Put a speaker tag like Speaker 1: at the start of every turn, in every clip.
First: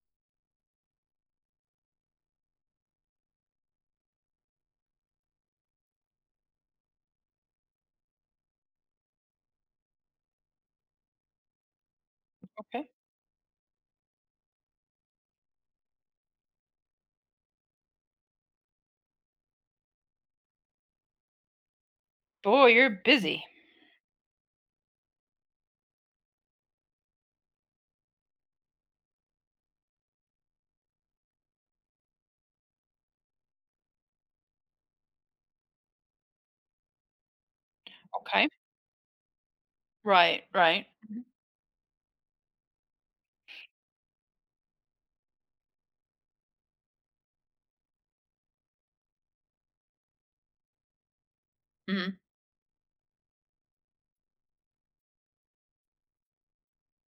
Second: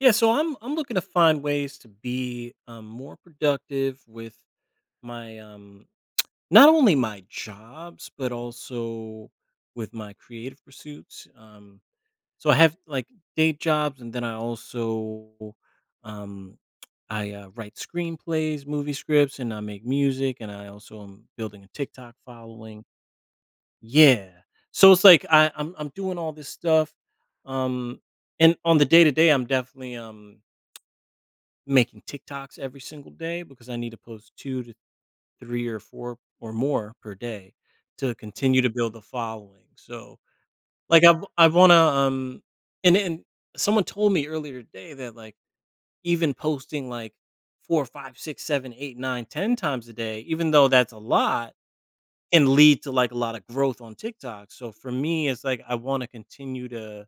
Speaker 1: Yeah, so I'm looking to find ways to be more productive with my not only my jobs but also with my creative pursuits. So I have
Speaker 2: Okay.
Speaker 1: like day jobs, and then I also um, I write screenplays, movie scripts, and I make music, and I also am building a TikTok
Speaker 2: Boy,
Speaker 1: following.
Speaker 2: you're busy.
Speaker 1: Yeah, so it's like I'm doing all this stuff, um, and on the day to day, I'm definitely making TikToks every single day because I need to post 2 to 3 or 4 or more per day to
Speaker 2: Okay.
Speaker 1: continue to build the following. So,
Speaker 2: Right, right.
Speaker 1: like, I
Speaker 2: Mhm,
Speaker 1: w I wanna, and someone told me earlier today that, like, even posting, like, 4, 5, 6, 7, 8, 9, 10 times a day, even though that's a lot,
Speaker 2: mhm.
Speaker 1: can lead to, like, a lot of growth on TikTok. So for me, it's like I wanna continue to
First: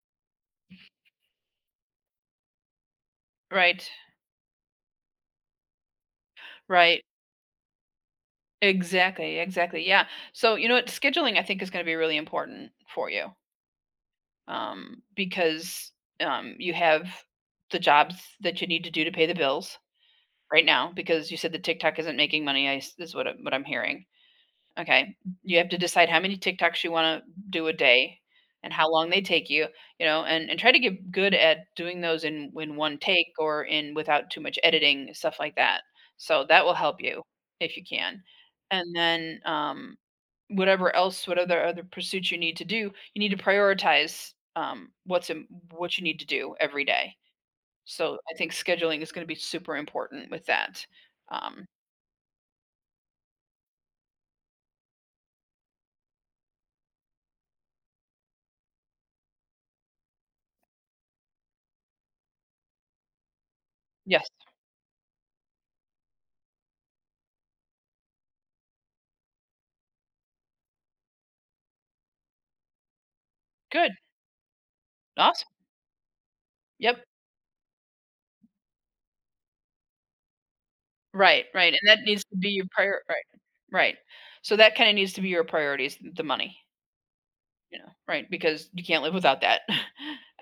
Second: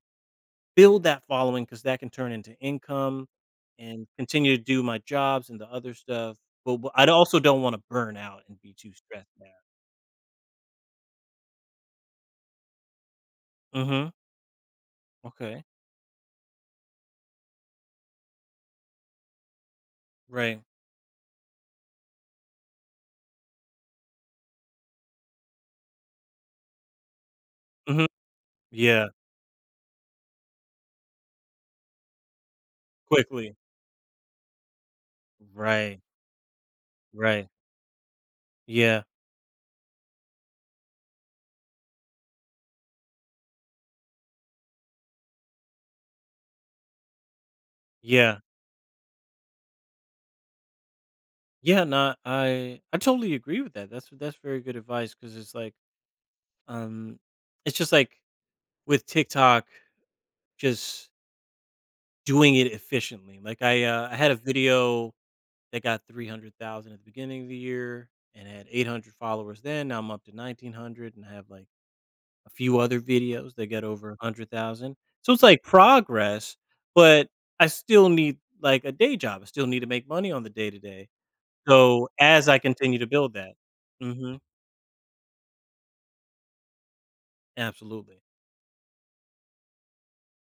Speaker 1: build that following because that can turn into income
Speaker 2: Right,
Speaker 1: and continue to do my jobs and the other stuff, but
Speaker 2: right.
Speaker 1: I also don't wanna burn out and be too stressed
Speaker 2: Exactly,
Speaker 1: out.
Speaker 2: exactly, yeah. So, you know what, scheduling I think is gonna be really important for you,
Speaker 1: Mhm. Okay.
Speaker 2: because, you have the jobs that you need to do to pay the bills
Speaker 1: Right.
Speaker 2: right now because you said that TikTok isn't making money, I s is what I what I'm hearing. Okay. You have to decide how many TikToks you wanna do a
Speaker 1: Mhm.
Speaker 2: day and how long
Speaker 1: Yeah.
Speaker 2: they take you, you know, and try to get good at doing those in one take
Speaker 1: Quickly.
Speaker 2: or in without too much editing, stuff like that.
Speaker 1: Right.
Speaker 2: So that will help you
Speaker 1: Right.
Speaker 2: if you can. And
Speaker 1: Yeah.
Speaker 2: then, whatever else, whatever other pursuits you need to do, you need to prioritize, what you need to do every day. So I
Speaker 1: Yeah.
Speaker 2: think scheduling is gonna be super important with that. Um,
Speaker 1: Yeah, no, I totally agree with that. That's very good advice because it's like, um, it's just like with TikTok, just doing it efficiently. Like I
Speaker 2: yes.
Speaker 1: had a video that got 300,000 at the beginning of the year and had 800 followers then. Now I'm up to 1,900 and I have like a few other videos that get
Speaker 2: Good.
Speaker 1: over 100,000. So it's
Speaker 2: Awesome.
Speaker 1: like progress,
Speaker 2: Yep.
Speaker 1: but I still need like a day job. I still need to make money on the day to day.
Speaker 2: Right, right, and that
Speaker 1: So
Speaker 2: needs to
Speaker 1: as
Speaker 2: be
Speaker 1: I
Speaker 2: your
Speaker 1: continue
Speaker 2: prior
Speaker 1: to
Speaker 2: right,
Speaker 1: build that,
Speaker 2: right.
Speaker 1: hmm
Speaker 2: So that kinda needs to be your priorities, the money, you know,
Speaker 1: absolutely
Speaker 2: right, because you can't live without that.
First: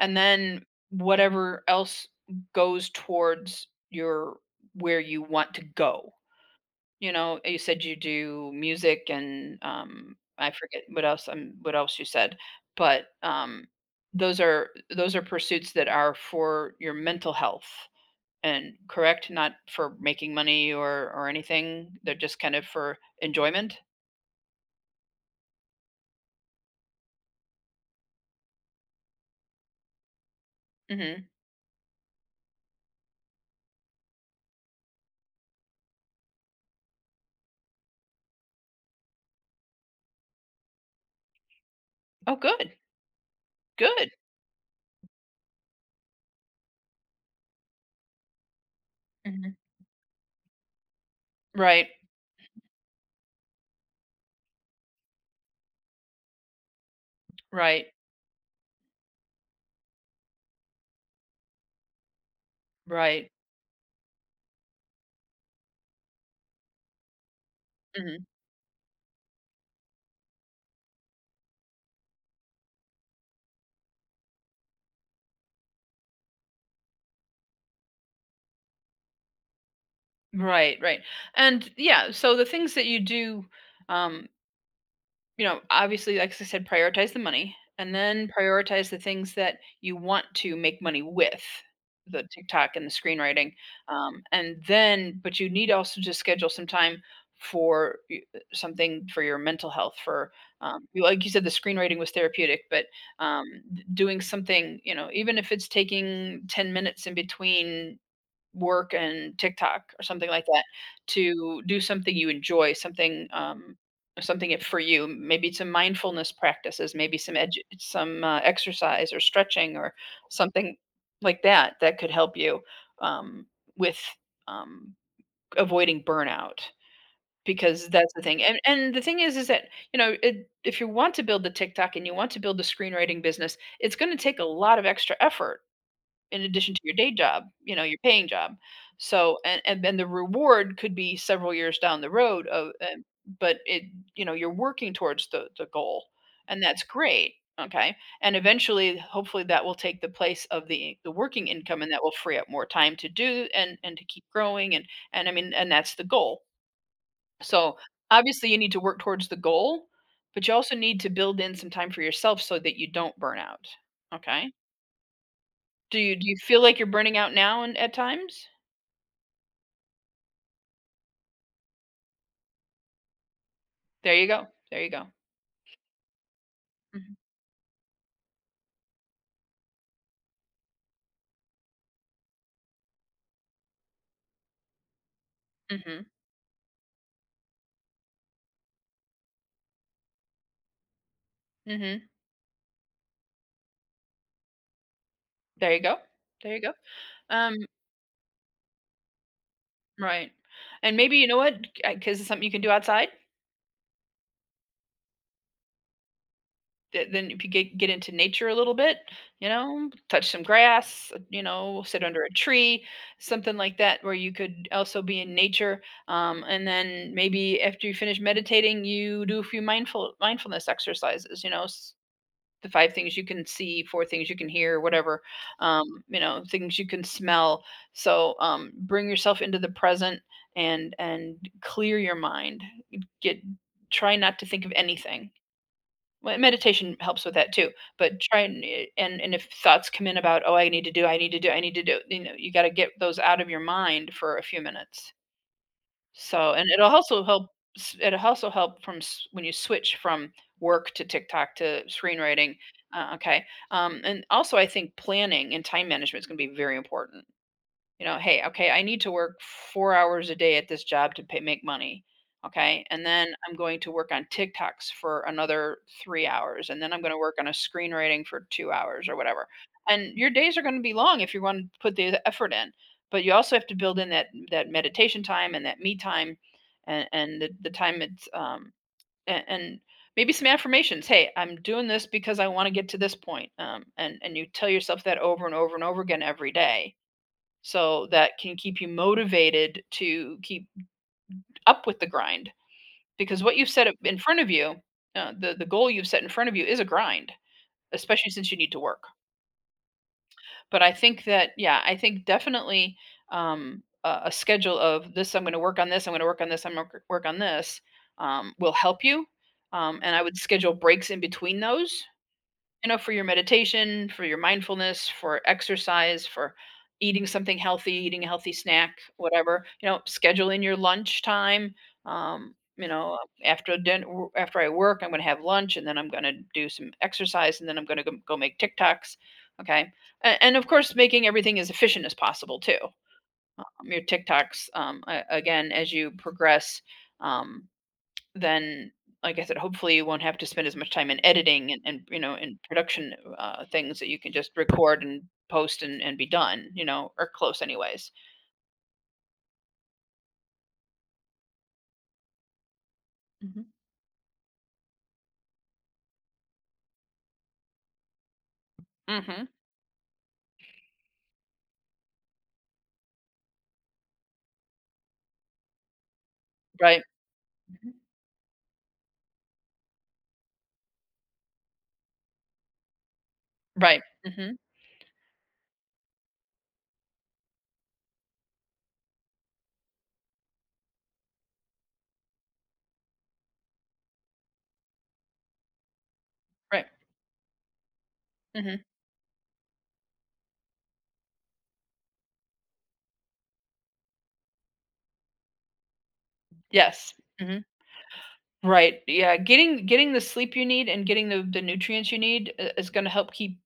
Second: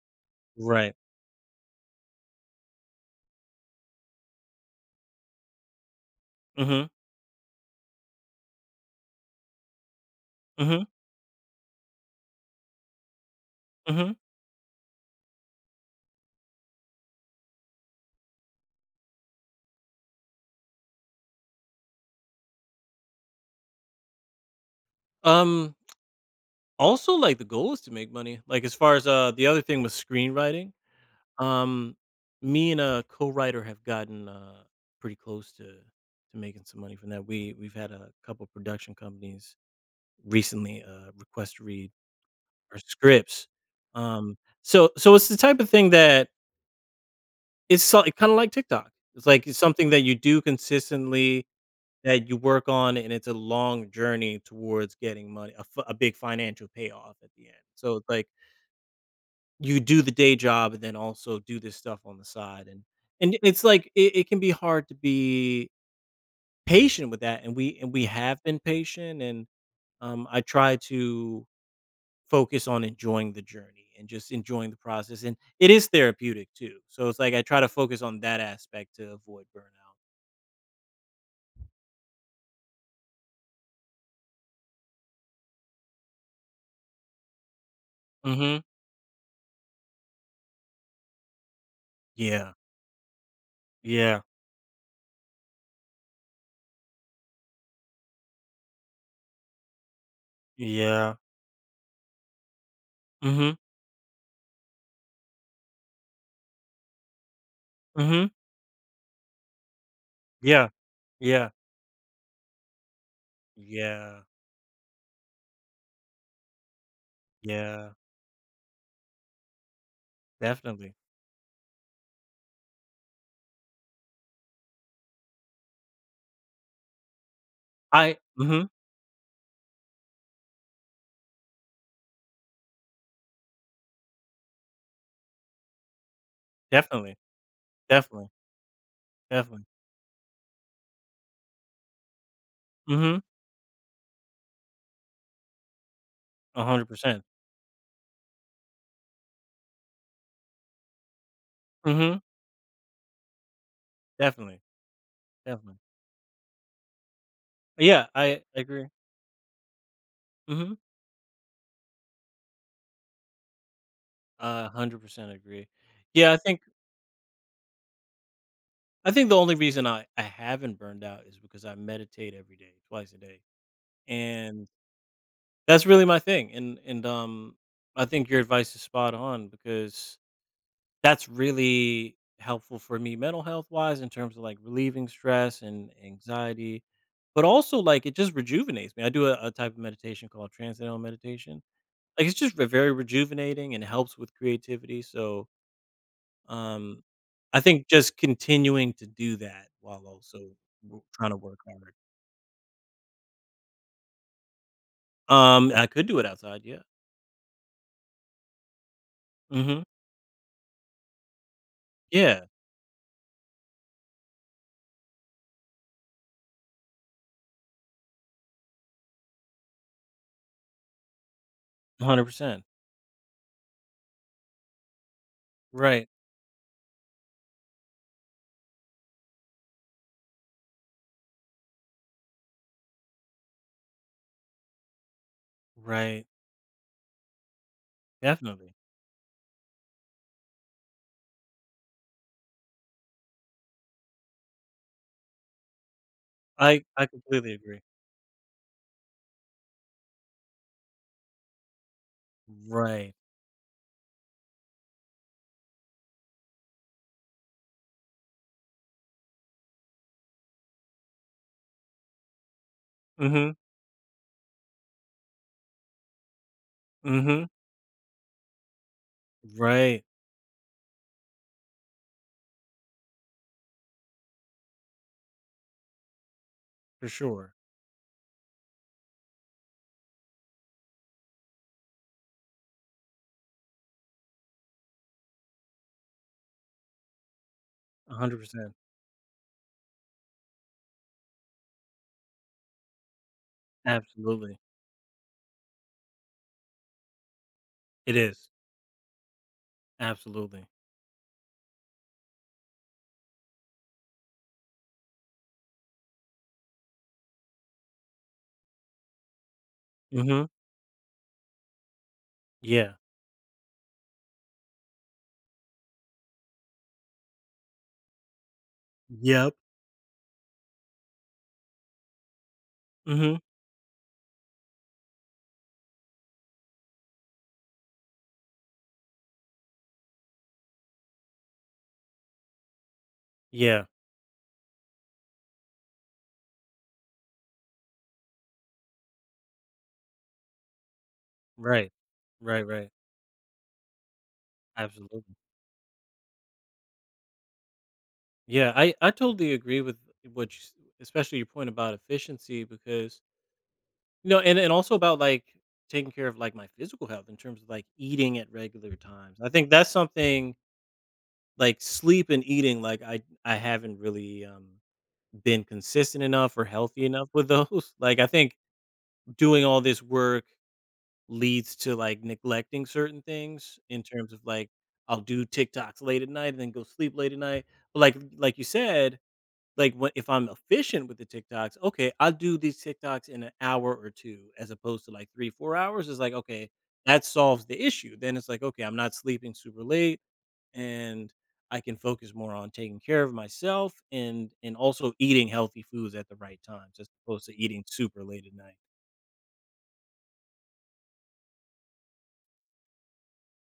Speaker 2: And then
Speaker 1: right.
Speaker 2: whatever else goes towards your where you want to go,
Speaker 1: hmm
Speaker 2: you know? You said you do music and, I forget
Speaker 1: hmm
Speaker 2: what else you said, but,
Speaker 1: hmm
Speaker 2: those are pursuits that are for your mental health and correct? Not for making money or anything. They're just kind of for enjoyment?
Speaker 1: Um. Also, like the goal is to make money. Like as far as the other thing was screenwriting.
Speaker 2: Mhm.
Speaker 1: Um, Me and a co-writer have gotten, pretty close to making some money from that. We've had a couple production companies recently, request to read
Speaker 2: Oh, good.
Speaker 1: our scripts.
Speaker 2: Good.
Speaker 1: Um, so it's the type of thing that it's so kinda like TikTok. It's like
Speaker 2: Mhm.
Speaker 1: it's something that you do consistently,
Speaker 2: Right.
Speaker 1: that you work on, and it's a long journey towards getting money, a big financial payoff at the end.
Speaker 2: Right.
Speaker 1: So it's like you do the day job and then also do this stuff on the side, and
Speaker 2: Right.
Speaker 1: and it's like it can be hard to be patient with that, and we
Speaker 2: Mhm.
Speaker 1: have been patient, and, I try to focus on enjoying the journey and just enjoying the process, and it is therapeutic too, so it's like I try to focus on that aspect to avoid burnout.
Speaker 2: Right, right. And, yeah, so the things that you do, um you know, obviously, like I said, prioritize the money and then
Speaker 1: Mhm.
Speaker 2: prioritize the things that you want to make money with the
Speaker 1: Yeah.
Speaker 2: TikTok and the screenwriting.
Speaker 1: Yeah.
Speaker 2: And then, but you need also to schedule some time for something for your mental health for
Speaker 1: Yeah.
Speaker 2: like you said the screenwriting was therapeutic but um,
Speaker 1: Mhm.
Speaker 2: doing something you know even if it's taking 10 minutes in between
Speaker 1: Mhm.
Speaker 2: work and TikTok or something like that
Speaker 1: Yeah. Yeah.
Speaker 2: to do something you enjoy, something,
Speaker 1: Yeah.
Speaker 2: something it for you. Maybe some mindfulness practices, maybe
Speaker 1: Yeah.
Speaker 2: some exercise or stretching or something
Speaker 1: Definitely.
Speaker 2: like that that could help you um, with um, avoiding burnout because that's
Speaker 1: I
Speaker 2: the thing. And
Speaker 1: mhm.
Speaker 2: and the thing is that you know, it, if you want to build the TikTok and you want to build the screenwriting business, it's going to take a lot of extra effort in addition to your day
Speaker 1: Definitely.
Speaker 2: job, you know, your paying
Speaker 1: Definitely.
Speaker 2: job. So and
Speaker 1: Definitely.
Speaker 2: and then the reward could be several years down the road of and
Speaker 1: Mhm.
Speaker 2: but it you know, you're working towards the goal and that's
Speaker 1: 100%.
Speaker 2: great, okay? And eventually hopefully that will take the place of the working income and that will
Speaker 1: Mhm.
Speaker 2: free up more time to do and to keep
Speaker 1: Definitely,
Speaker 2: growing and I mean and
Speaker 1: definitely.
Speaker 2: that's the goal. So
Speaker 1: Yeah, I
Speaker 2: obviously you need to
Speaker 1: agree.
Speaker 2: work towards the goal, but you also
Speaker 1: Mhm.
Speaker 2: need to build in some time for yourself so that you don't burn out, okay?
Speaker 1: A 100% agree.
Speaker 2: Do you do
Speaker 1: Yeah,
Speaker 2: you
Speaker 1: I
Speaker 2: feel
Speaker 1: think
Speaker 2: like you're burning out now and at times?
Speaker 1: I think the only reason I haven't burned out is because I meditate every day, twice a day,
Speaker 2: There you go,
Speaker 1: and
Speaker 2: there you go.
Speaker 1: that's really my thing, and and,
Speaker 2: Mhm,
Speaker 1: um, I think your advice is spot on because that's really helpful for me mental health-wise in terms of, like, relieving stress and
Speaker 2: mhm,
Speaker 1: anxiety, but also, like, it just rejuvenates me. I do a type of meditation called transcendental meditation.
Speaker 2: mhm.
Speaker 1: Like, it's just ve very rejuvenating and helps with creativity, so,
Speaker 2: There you go, there you go.
Speaker 1: um,
Speaker 2: Um,
Speaker 1: I think just continuing to do that while
Speaker 2: right,
Speaker 1: also
Speaker 2: and
Speaker 1: w
Speaker 2: maybe you
Speaker 1: trying
Speaker 2: know
Speaker 1: to
Speaker 2: what,
Speaker 1: work hard.
Speaker 2: because it's something you can do outside,
Speaker 1: I could do it outside, yeah.
Speaker 2: th then if you get into nature a little bit, you
Speaker 1: Mhm.
Speaker 2: know, touch some grass, you know, sit under a
Speaker 1: Yeah,
Speaker 2: tree, something like that where you could also be in nature, and then maybe after you finish meditating, you do a few mindfulness exercises, you know, s
Speaker 1: 100%.
Speaker 2: the 5 things you can see, 4 things you can hear, whatever,
Speaker 1: Right,
Speaker 2: you know, things you can smell. So, bring yourself into the present and clear your mind. Get try not to think of anything.
Speaker 1: right,
Speaker 2: Well, meditation helps with that too, but try and
Speaker 1: definitely.
Speaker 2: eh, and if thoughts come in about, "Oh, I need to do, I need to do, I need to do," you know, you gotta get those out of your mind for a few minutes. So and
Speaker 1: I
Speaker 2: it'll
Speaker 1: I
Speaker 2: also help
Speaker 1: completely agree.
Speaker 2: s it'll also help from s when you switch from work to TikTok to screenwriting,
Speaker 1: Right.
Speaker 2: okay, and also I think planning and time management is gonna be very important you know, hey, okay, I need to work 4 hours a day at this job to pay, make money. Okay. And then
Speaker 1: Mhm,
Speaker 2: I'm going to work on TikToks for another 3 hours. And then I'm going to work
Speaker 1: mhm.
Speaker 2: on a screenwriting for 2 hours or whatever.
Speaker 1: Right,
Speaker 2: And your days are going to be long if you want to put the effort in. But you also have to build in that meditation time and that me time and,
Speaker 1: for
Speaker 2: and the,
Speaker 1: sure.
Speaker 2: the time it's and maybe some affirmations. Hey, I'm doing this because I want to get to this point. And you tell yourself that over and over and over again every day so that can
Speaker 1: 100%.
Speaker 2: keep you motivated to keep up with the grind because what you've set up in front of
Speaker 1: Absolutely.
Speaker 2: you the goal you've set in front of you is a grind
Speaker 1: It
Speaker 2: especially
Speaker 1: is.
Speaker 2: since you need to work
Speaker 1: Absolutely.
Speaker 2: but I think that yeah I think definitely a schedule of this I'm going to work on this I'm going to work on this I'm going to work on this will help you and I would
Speaker 1: Mhm.
Speaker 2: schedule breaks in between those you
Speaker 1: Yeah.
Speaker 2: know, for your meditation, for your mindfulness, for exercise, for eating something healthy, eating a healthy snack,
Speaker 1: Yep.
Speaker 2: whatever. You know, schedule in your lunch time. You know,
Speaker 1: Mhm.
Speaker 2: after dinner, after I work, I'm going to have lunch, and then I'm going to do some exercise, and then I'm going to go make TikToks. Okay, and of course, making everything as efficient as possible too.
Speaker 1: Yeah.
Speaker 2: Your TikToks, again, as you progress, um, then like I said, hopefully you won't have to spend as much time in editing
Speaker 1: Right.
Speaker 2: and you know in
Speaker 1: Right, right.
Speaker 2: production things that you can just record and
Speaker 1: Absolutely.
Speaker 2: post and be done, you know, or close anyways.
Speaker 1: Yeah, I totally agree with what you, s- especially your point about efficiency because
Speaker 2: Hmm.
Speaker 1: and also about like taking care of like my physical health in terms of like eating at regular times.
Speaker 2: Hmm.
Speaker 1: I think that's something like sleep and eating like I haven't really been consistent enough or
Speaker 2: Right.
Speaker 1: healthy enough with those.
Speaker 2: Mhm.
Speaker 1: Like I think doing all this work leads to like neglecting certain things
Speaker 2: Right.
Speaker 1: in terms of
Speaker 2: Hmm.
Speaker 1: like I'll do TikToks late at night and then go sleep late at night. But like you said, like when, if I'm efficient with the TikToks, okay, I'll do these TikToks in an hour or two, as opposed to like 3, 4 hours. It's like, okay,
Speaker 2: Right.
Speaker 1: that solves the issue. Then it's like, okay,
Speaker 2: Hmm.
Speaker 1: I'm not sleeping super late and I can focus more on taking care of myself and also eating healthy foods at the right times as
Speaker 2: Yes.
Speaker 1: opposed to
Speaker 2: Hmm.
Speaker 1: eating super late at night.
Speaker 2: Right. Yeah. Getting the sleep you need and getting the nutrients you need is going to help keep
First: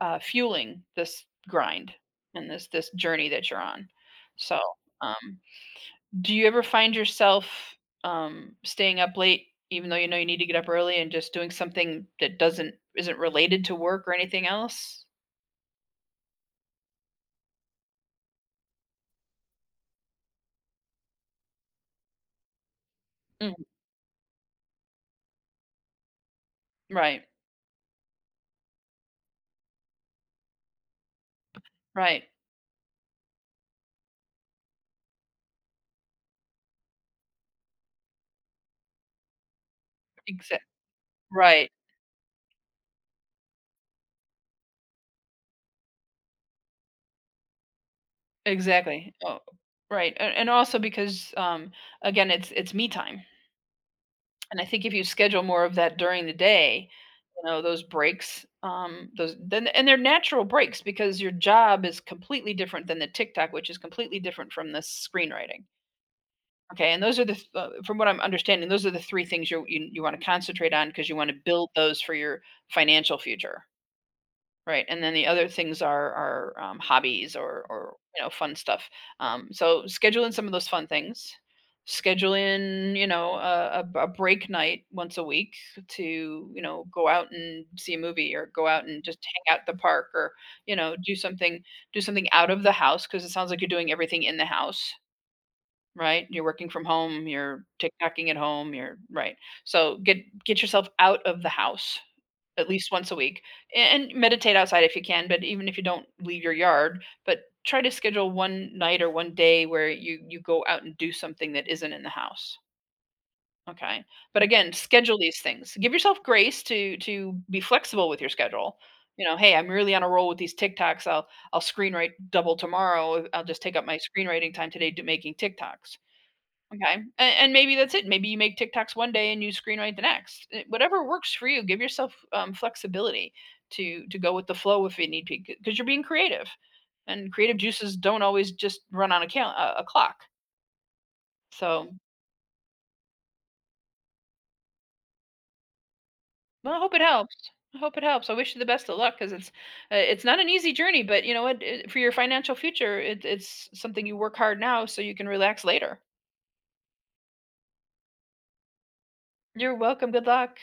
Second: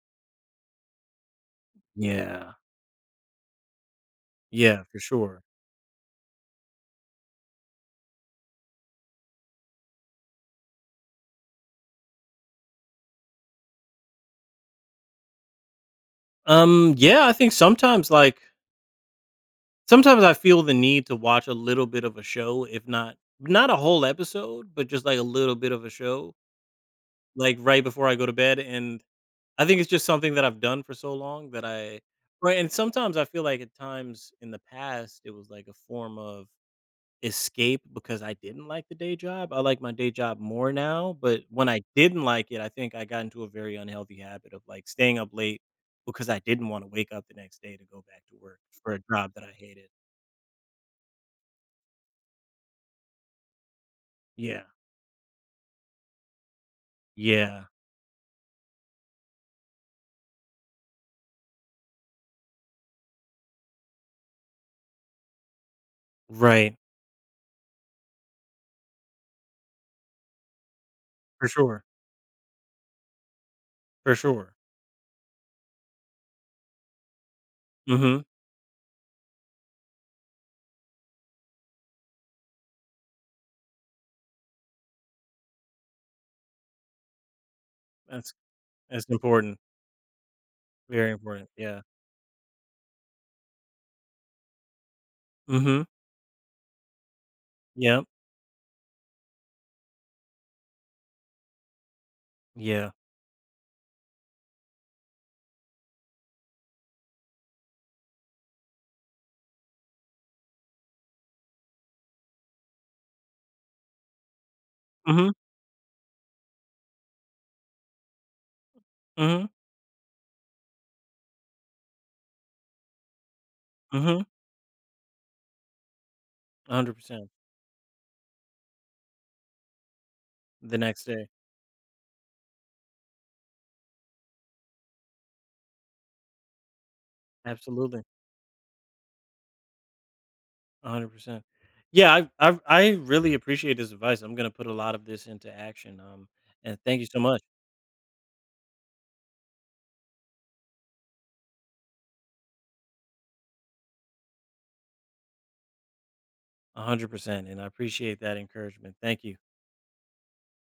Speaker 2: fueling this grind and
Speaker 1: Yeah.
Speaker 2: this journey that you're on. So
Speaker 1: Yeah, for
Speaker 2: um,
Speaker 1: sure.
Speaker 2: do you ever find yourself, staying up late even though you know you need to get up early and just doing something that doesn't isn't related to work or anything else?
Speaker 1: Yeah, I think sometimes I feel the need to watch a little bit of a show, if not
Speaker 2: Mm,
Speaker 1: not a whole episode, but just like a little bit of a show,
Speaker 2: right,
Speaker 1: like right before I go to bed. And I think it's just something that I've done for so long that I.
Speaker 2: right,
Speaker 1: Right. And sometimes I feel like at times in the past it was like a form of escape because I didn't like the day job. I like my day job
Speaker 2: exactly.
Speaker 1: more now, but when
Speaker 2: Right,
Speaker 1: I didn't like it, I think I got into a very unhealthy habit of like staying up late because I didn't want to wake up the next day to go back to work for a
Speaker 2: exactly.
Speaker 1: job
Speaker 2: Oh,
Speaker 1: that I hated.
Speaker 2: right, and also because, again, it's me time, and
Speaker 1: Yeah.
Speaker 2: I think if you schedule more of that during the day, you know,
Speaker 1: Yeah.
Speaker 2: those breaks, those then and they're natural breaks because your job is completely different than the TikTok, which is completely different from the screenwriting.
Speaker 1: Right.
Speaker 2: Okay, and those are from what I'm understanding, those are the three things you're, you want to concentrate on because you want to
Speaker 1: For
Speaker 2: build
Speaker 1: sure.
Speaker 2: those for your financial future,
Speaker 1: For sure.
Speaker 2: right? And then the other things are hobbies or
Speaker 1: Mhm.
Speaker 2: you know fun stuff. So schedule in some of those fun things. Schedule in you know a break night once a week to you know go out and see a
Speaker 1: That's
Speaker 2: movie or go out and
Speaker 1: that's
Speaker 2: just hang
Speaker 1: important.
Speaker 2: out at the park or you know
Speaker 1: Very important. Yeah.
Speaker 2: do something out of the house because it sounds like you're doing everything in the house.
Speaker 1: Mhm.
Speaker 2: Right? You're working from home, you're
Speaker 1: Yep.
Speaker 2: TikToking at home, you're right. So get yourself out of the house at
Speaker 1: Yeah.
Speaker 2: least once a week and meditate outside if you can, but even if you don't leave your yard, but try to schedule one night or one day where you go out and do something that isn't in the house. Okay? But again, schedule
Speaker 1: Mhm.
Speaker 2: these things. Give yourself grace to be flexible with your schedule. You know,
Speaker 1: Mhm.
Speaker 2: hey, I'm really on a roll with these TikToks. I'll screenwrite double tomorrow. I'll just take up my
Speaker 1: Mhm.
Speaker 2: screenwriting time today to making TikToks. Okay, and,
Speaker 1: 100%.
Speaker 2: and maybe that's it. Maybe you make TikToks one day and you screenwrite the next. Eh,
Speaker 1: The
Speaker 2: whatever
Speaker 1: next day.
Speaker 2: works for you. Give yourself flexibility to go with the flow if you need to, because you're being creative, and creative juices
Speaker 1: Absolutely.
Speaker 2: don't always just run on a clock.
Speaker 1: 100%.
Speaker 2: So,
Speaker 1: Yeah, I really appreciate this advice. I'm gonna put a lot of this into action.
Speaker 2: well,
Speaker 1: And
Speaker 2: I hope
Speaker 1: thank
Speaker 2: it
Speaker 1: you so much.
Speaker 2: helps. I hope it helps. I wish you the best of luck because it's not an easy journey, but you know what? It, for your financial future, it, it's something you work hard now so you can relax later.
Speaker 1: 100%. And I appreciate that encouragement. Thank you.
Speaker 2: You're welcome. Good luck.